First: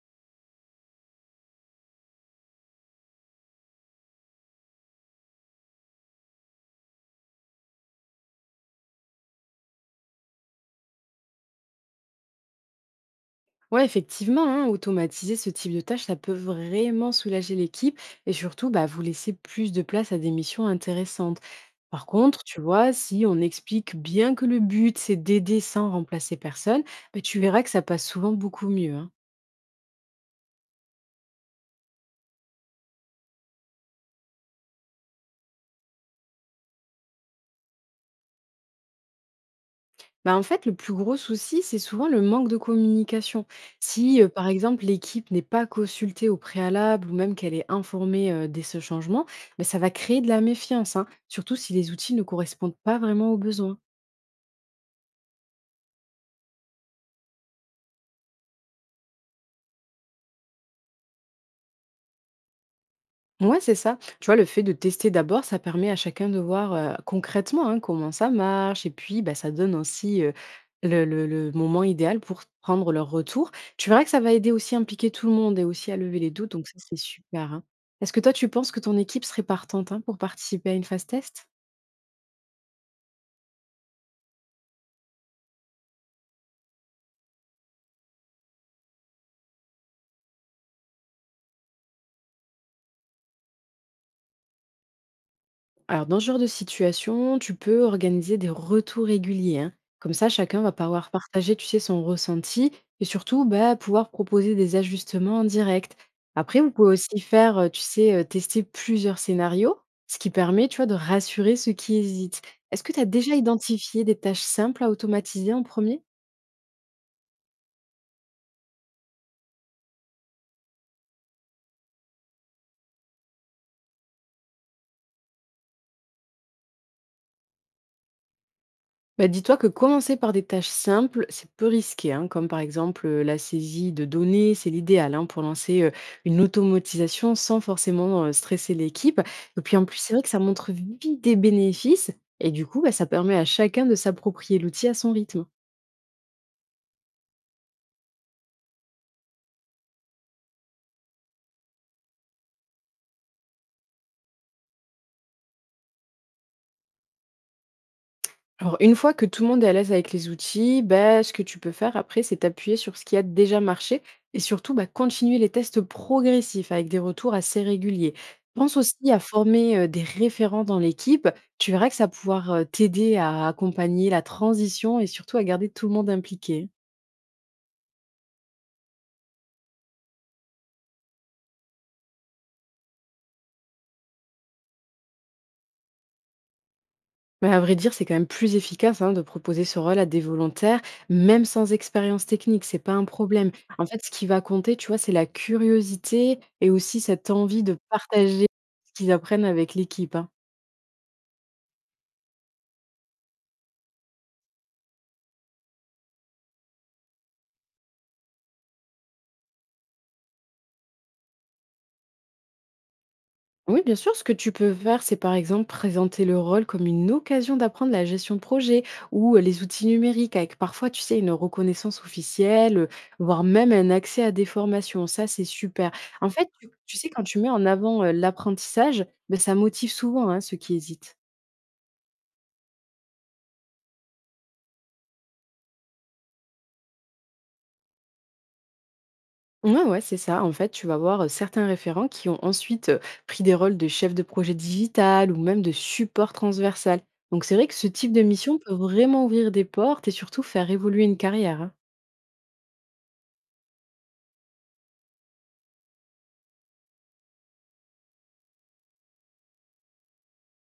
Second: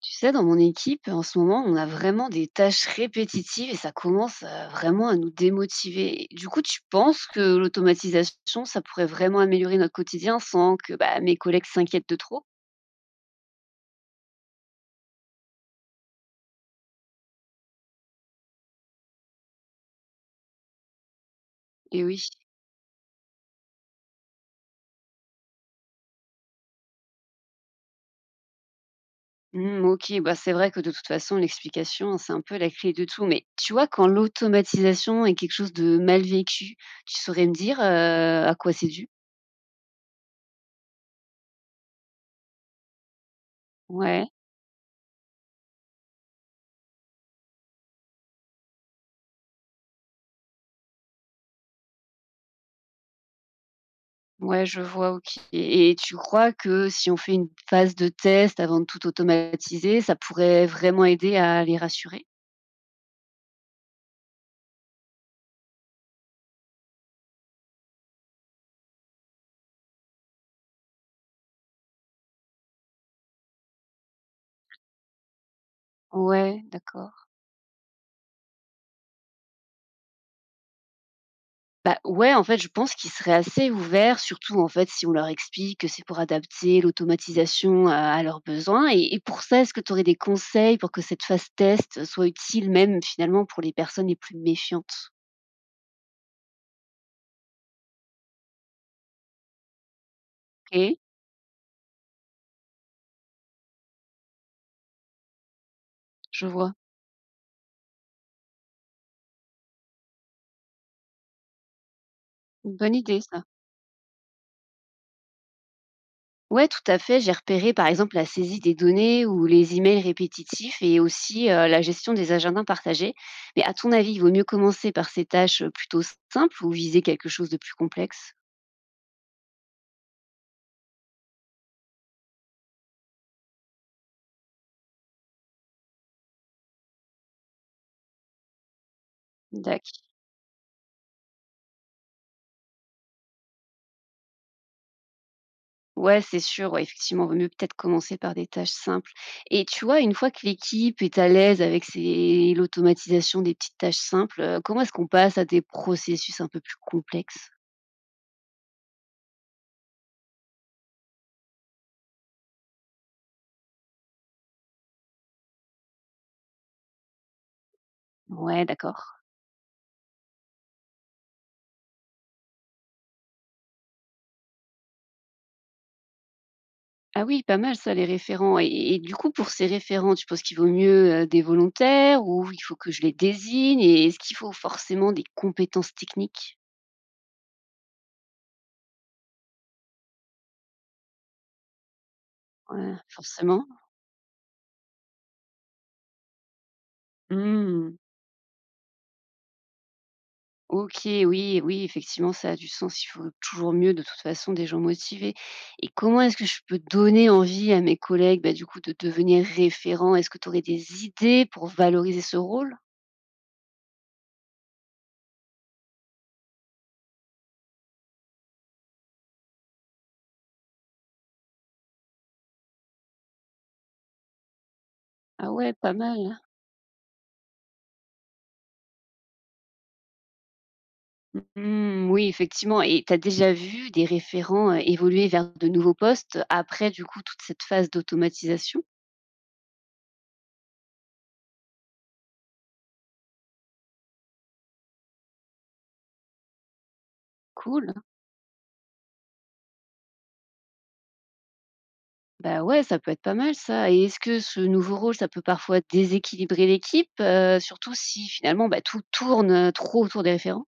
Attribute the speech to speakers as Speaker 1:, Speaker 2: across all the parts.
Speaker 1: Tu sais, dans mon équipe, en ce moment, on a vraiment des tâches répétitives et ça commence vraiment à nous démotiver. Du coup, tu penses que l'automatisation, ça pourrait vraiment améliorer notre quotidien sans que bah, mes collègues s'inquiètent de trop.
Speaker 2: Ouais, effectivement, hein, automatiser ce type de tâche, ça peut vraiment soulager l'équipe et surtout bah, vous laisser plus de place à des missions intéressantes.
Speaker 1: Et
Speaker 2: Par
Speaker 1: oui.
Speaker 2: contre, tu vois, si on explique bien que le but, c'est d'aider sans remplacer personne, bah, tu verras que ça passe souvent beaucoup mieux, hein.
Speaker 1: Hmm, ok, bah, c'est vrai que de toute façon, l'explication, c'est un peu la clé de tout. Mais tu vois, quand l'automatisation est quelque chose de mal vécu, tu saurais me dire à quoi c'est dû.
Speaker 2: Bah, en fait, le plus gros souci, c'est souvent le manque de communication. Si,
Speaker 1: Ouais.
Speaker 2: par exemple, l'équipe n'est pas consultée au préalable ou même qu'elle est informée dès ce changement, bah, ça va créer de la méfiance, hein, surtout si les outils ne correspondent pas vraiment aux besoins.
Speaker 1: Ouais, je vois, OK et tu crois que si on fait une phase de test avant de tout automatiser, ça pourrait vraiment aider à les rassurer?
Speaker 2: Ouais, c'est ça. Tu vois, le fait de tester d'abord, ça permet à chacun de voir concrètement, hein, comment ça marche. Et puis, bah, ça donne aussi le moment idéal pour prendre leur retour. Tu verras que ça va aider aussi à impliquer tout le monde et aussi à lever les doutes.
Speaker 1: Ouais,
Speaker 2: Donc, ça, c'est
Speaker 1: d'accord.
Speaker 2: super, hein. Est-ce que toi, tu penses que ton équipe serait partante, hein, pour participer à une phase test?
Speaker 1: Bah, ouais, en fait, je pense qu'ils seraient assez ouverts, surtout, en fait, si on leur explique que c'est pour adapter l'automatisation à leurs besoins et pour ça, est-ce que tu aurais des conseils pour que cette phase test soit utile même, finalement, pour les personnes les plus méfiantes?
Speaker 2: Alors, dans ce genre de situation, tu peux organiser des retours réguliers, hein. Comme ça, chacun va
Speaker 1: OK,
Speaker 2: pouvoir partager, tu sais, son ressenti et surtout bah, pouvoir proposer des ajustements en direct.
Speaker 1: je
Speaker 2: Après, vous
Speaker 1: vois.
Speaker 2: pouvez aussi faire, tu sais, tester plusieurs scénarios, ce qui permet, tu vois, de rassurer ceux qui hésitent.
Speaker 1: Une
Speaker 2: Est-ce que
Speaker 1: bonne
Speaker 2: tu as
Speaker 1: idée
Speaker 2: déjà
Speaker 1: ça.
Speaker 2: identifié des tâches simples à automatiser en premier?
Speaker 1: Ouais, tout à fait. J'ai repéré par exemple la saisie des données ou les emails répétitifs et aussi la gestion des agendas partagés. Mais à ton avis, il vaut mieux commencer par ces tâches plutôt simples ou viser quelque chose de plus complexe.
Speaker 2: Bah, dis-toi que commencer par des tâches simples, c'est peu risqué, hein, comme par exemple la saisie de données, c'est l'idéal, hein, pour lancer une automatisation sans forcément stresser l'équipe. Et puis en plus,
Speaker 1: D'accord.
Speaker 2: c'est vrai que ça montre vite des bénéfices et du coup, bah, ça permet à chacun de s'approprier l'outil à son rythme.
Speaker 1: Ouais, c'est sûr. Ouais, effectivement, vaut mieux peut-être commencer par des tâches simples. Et tu vois, une fois que l'équipe est à l'aise avec l'automatisation des petites tâches simples, comment est-ce qu'on passe à des processus un peu plus complexes?
Speaker 2: Alors, une fois que tout le monde est à l'aise avec les outils, bah, ce que tu peux faire après, c'est t'appuyer sur ce qui a déjà marché et surtout bah, continuer les tests progressifs avec des retours assez réguliers.
Speaker 1: Ouais,
Speaker 2: Pense aussi à
Speaker 1: d'accord.
Speaker 2: former des référents dans l'équipe. Tu verras que ça va pouvoir t'aider à accompagner la transition et surtout à garder tout le monde impliqué.
Speaker 1: Ah oui, pas mal ça, les référents et du coup, pour ces référents, tu penses qu'il vaut mieux, des volontaires ou il faut que je les désigne et est-ce qu'il faut forcément des compétences techniques?
Speaker 2: Mais à vrai dire, c'est quand même plus efficace, hein, de proposer ce rôle à des volontaires, même sans expérience technique, c'est pas un problème.
Speaker 1: Forcément?
Speaker 2: En fait, ce qui va compter, tu vois, c'est la curiosité et aussi cette envie de
Speaker 1: Mmh.
Speaker 2: partager ce qu'ils apprennent avec l'équipe, hein.
Speaker 1: OK, oui, oui, effectivement, ça a du sens. Il faut toujours mieux, de toute façon, des gens motivés et comment est-ce que je peux donner envie à mes collègues, bah, du coup, de devenir référents? Est-ce que tu aurais des idées pour valoriser ce rôle?
Speaker 2: Oui, bien sûr, ce que tu peux faire, c'est par exemple présenter le rôle comme une occasion d'apprendre la gestion de projet ou les outils numériques avec parfois, tu sais, une reconnaissance officielle, voire même un accès à des formations. Ça, c'est
Speaker 1: Ah ouais,
Speaker 2: super.
Speaker 1: pas
Speaker 2: En
Speaker 1: mal.
Speaker 2: fait, tu sais, quand tu mets en avant l'apprentissage, ben, ça motive souvent, hein, ceux qui hésitent.
Speaker 1: Mmh, oui, effectivement et tu as déjà vu des référents, évoluer vers de nouveaux postes après du coup toute cette phase d'automatisation?
Speaker 2: Ouais, ouais, c'est ça. En fait, tu vas voir certains référents qui ont ensuite pris des rôles de chef de projet digital ou même de support transversal. Donc, c'est vrai que
Speaker 1: Cool,
Speaker 2: ce
Speaker 1: hein.
Speaker 2: type de mission peut vraiment ouvrir des portes et surtout faire évoluer une carrière, hein.
Speaker 1: Bah, ouais, ça peut être pas mal ça et est-ce que ce nouveau rôle, ça peut parfois déséquilibrer l'équipe, surtout si finalement, bah, tout tourne, trop autour des référents?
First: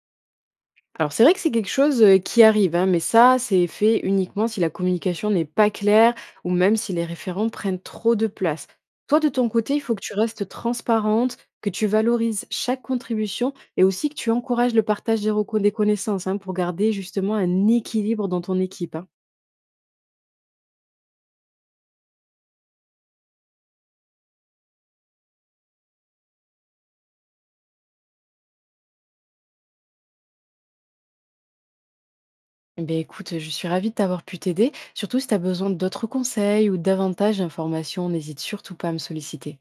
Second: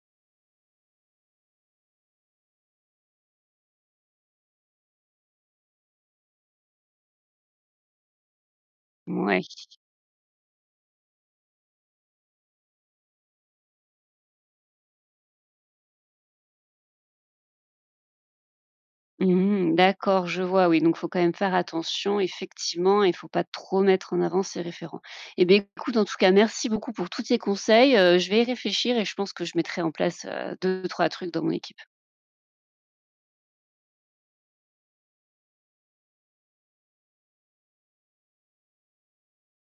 Speaker 2: Alors c'est vrai que c'est quelque chose, qui arrive, hein, mais ça, c'est fait uniquement si la communication n'est pas claire ou même si les référents prennent trop de place. Toi, de
Speaker 1: Ouais.
Speaker 2: ton côté, il faut que tu restes transparente, que tu valorises chaque contribution et aussi que tu encourages le partage des recon des connaissances, hein, pour garder justement un équilibre dans ton équipe, hein.
Speaker 1: Mmh, d'accord, je vois, oui, donc faut quand même faire attention effectivement et faut pas trop mettre en avant ses référents. Eh beh, écoute, en tout cas, merci beaucoup pour tous tes conseils, je vais y réfléchir et je pense que je mettrai en place, 2-3 trucs dans mon équipe.
Speaker 2: Eh beh, écoute, je suis ravie de t'avoir pu t'aider. Surtout si tu as besoin d'autres conseils ou davantage d'informations, n'hésite surtout pas à me solliciter.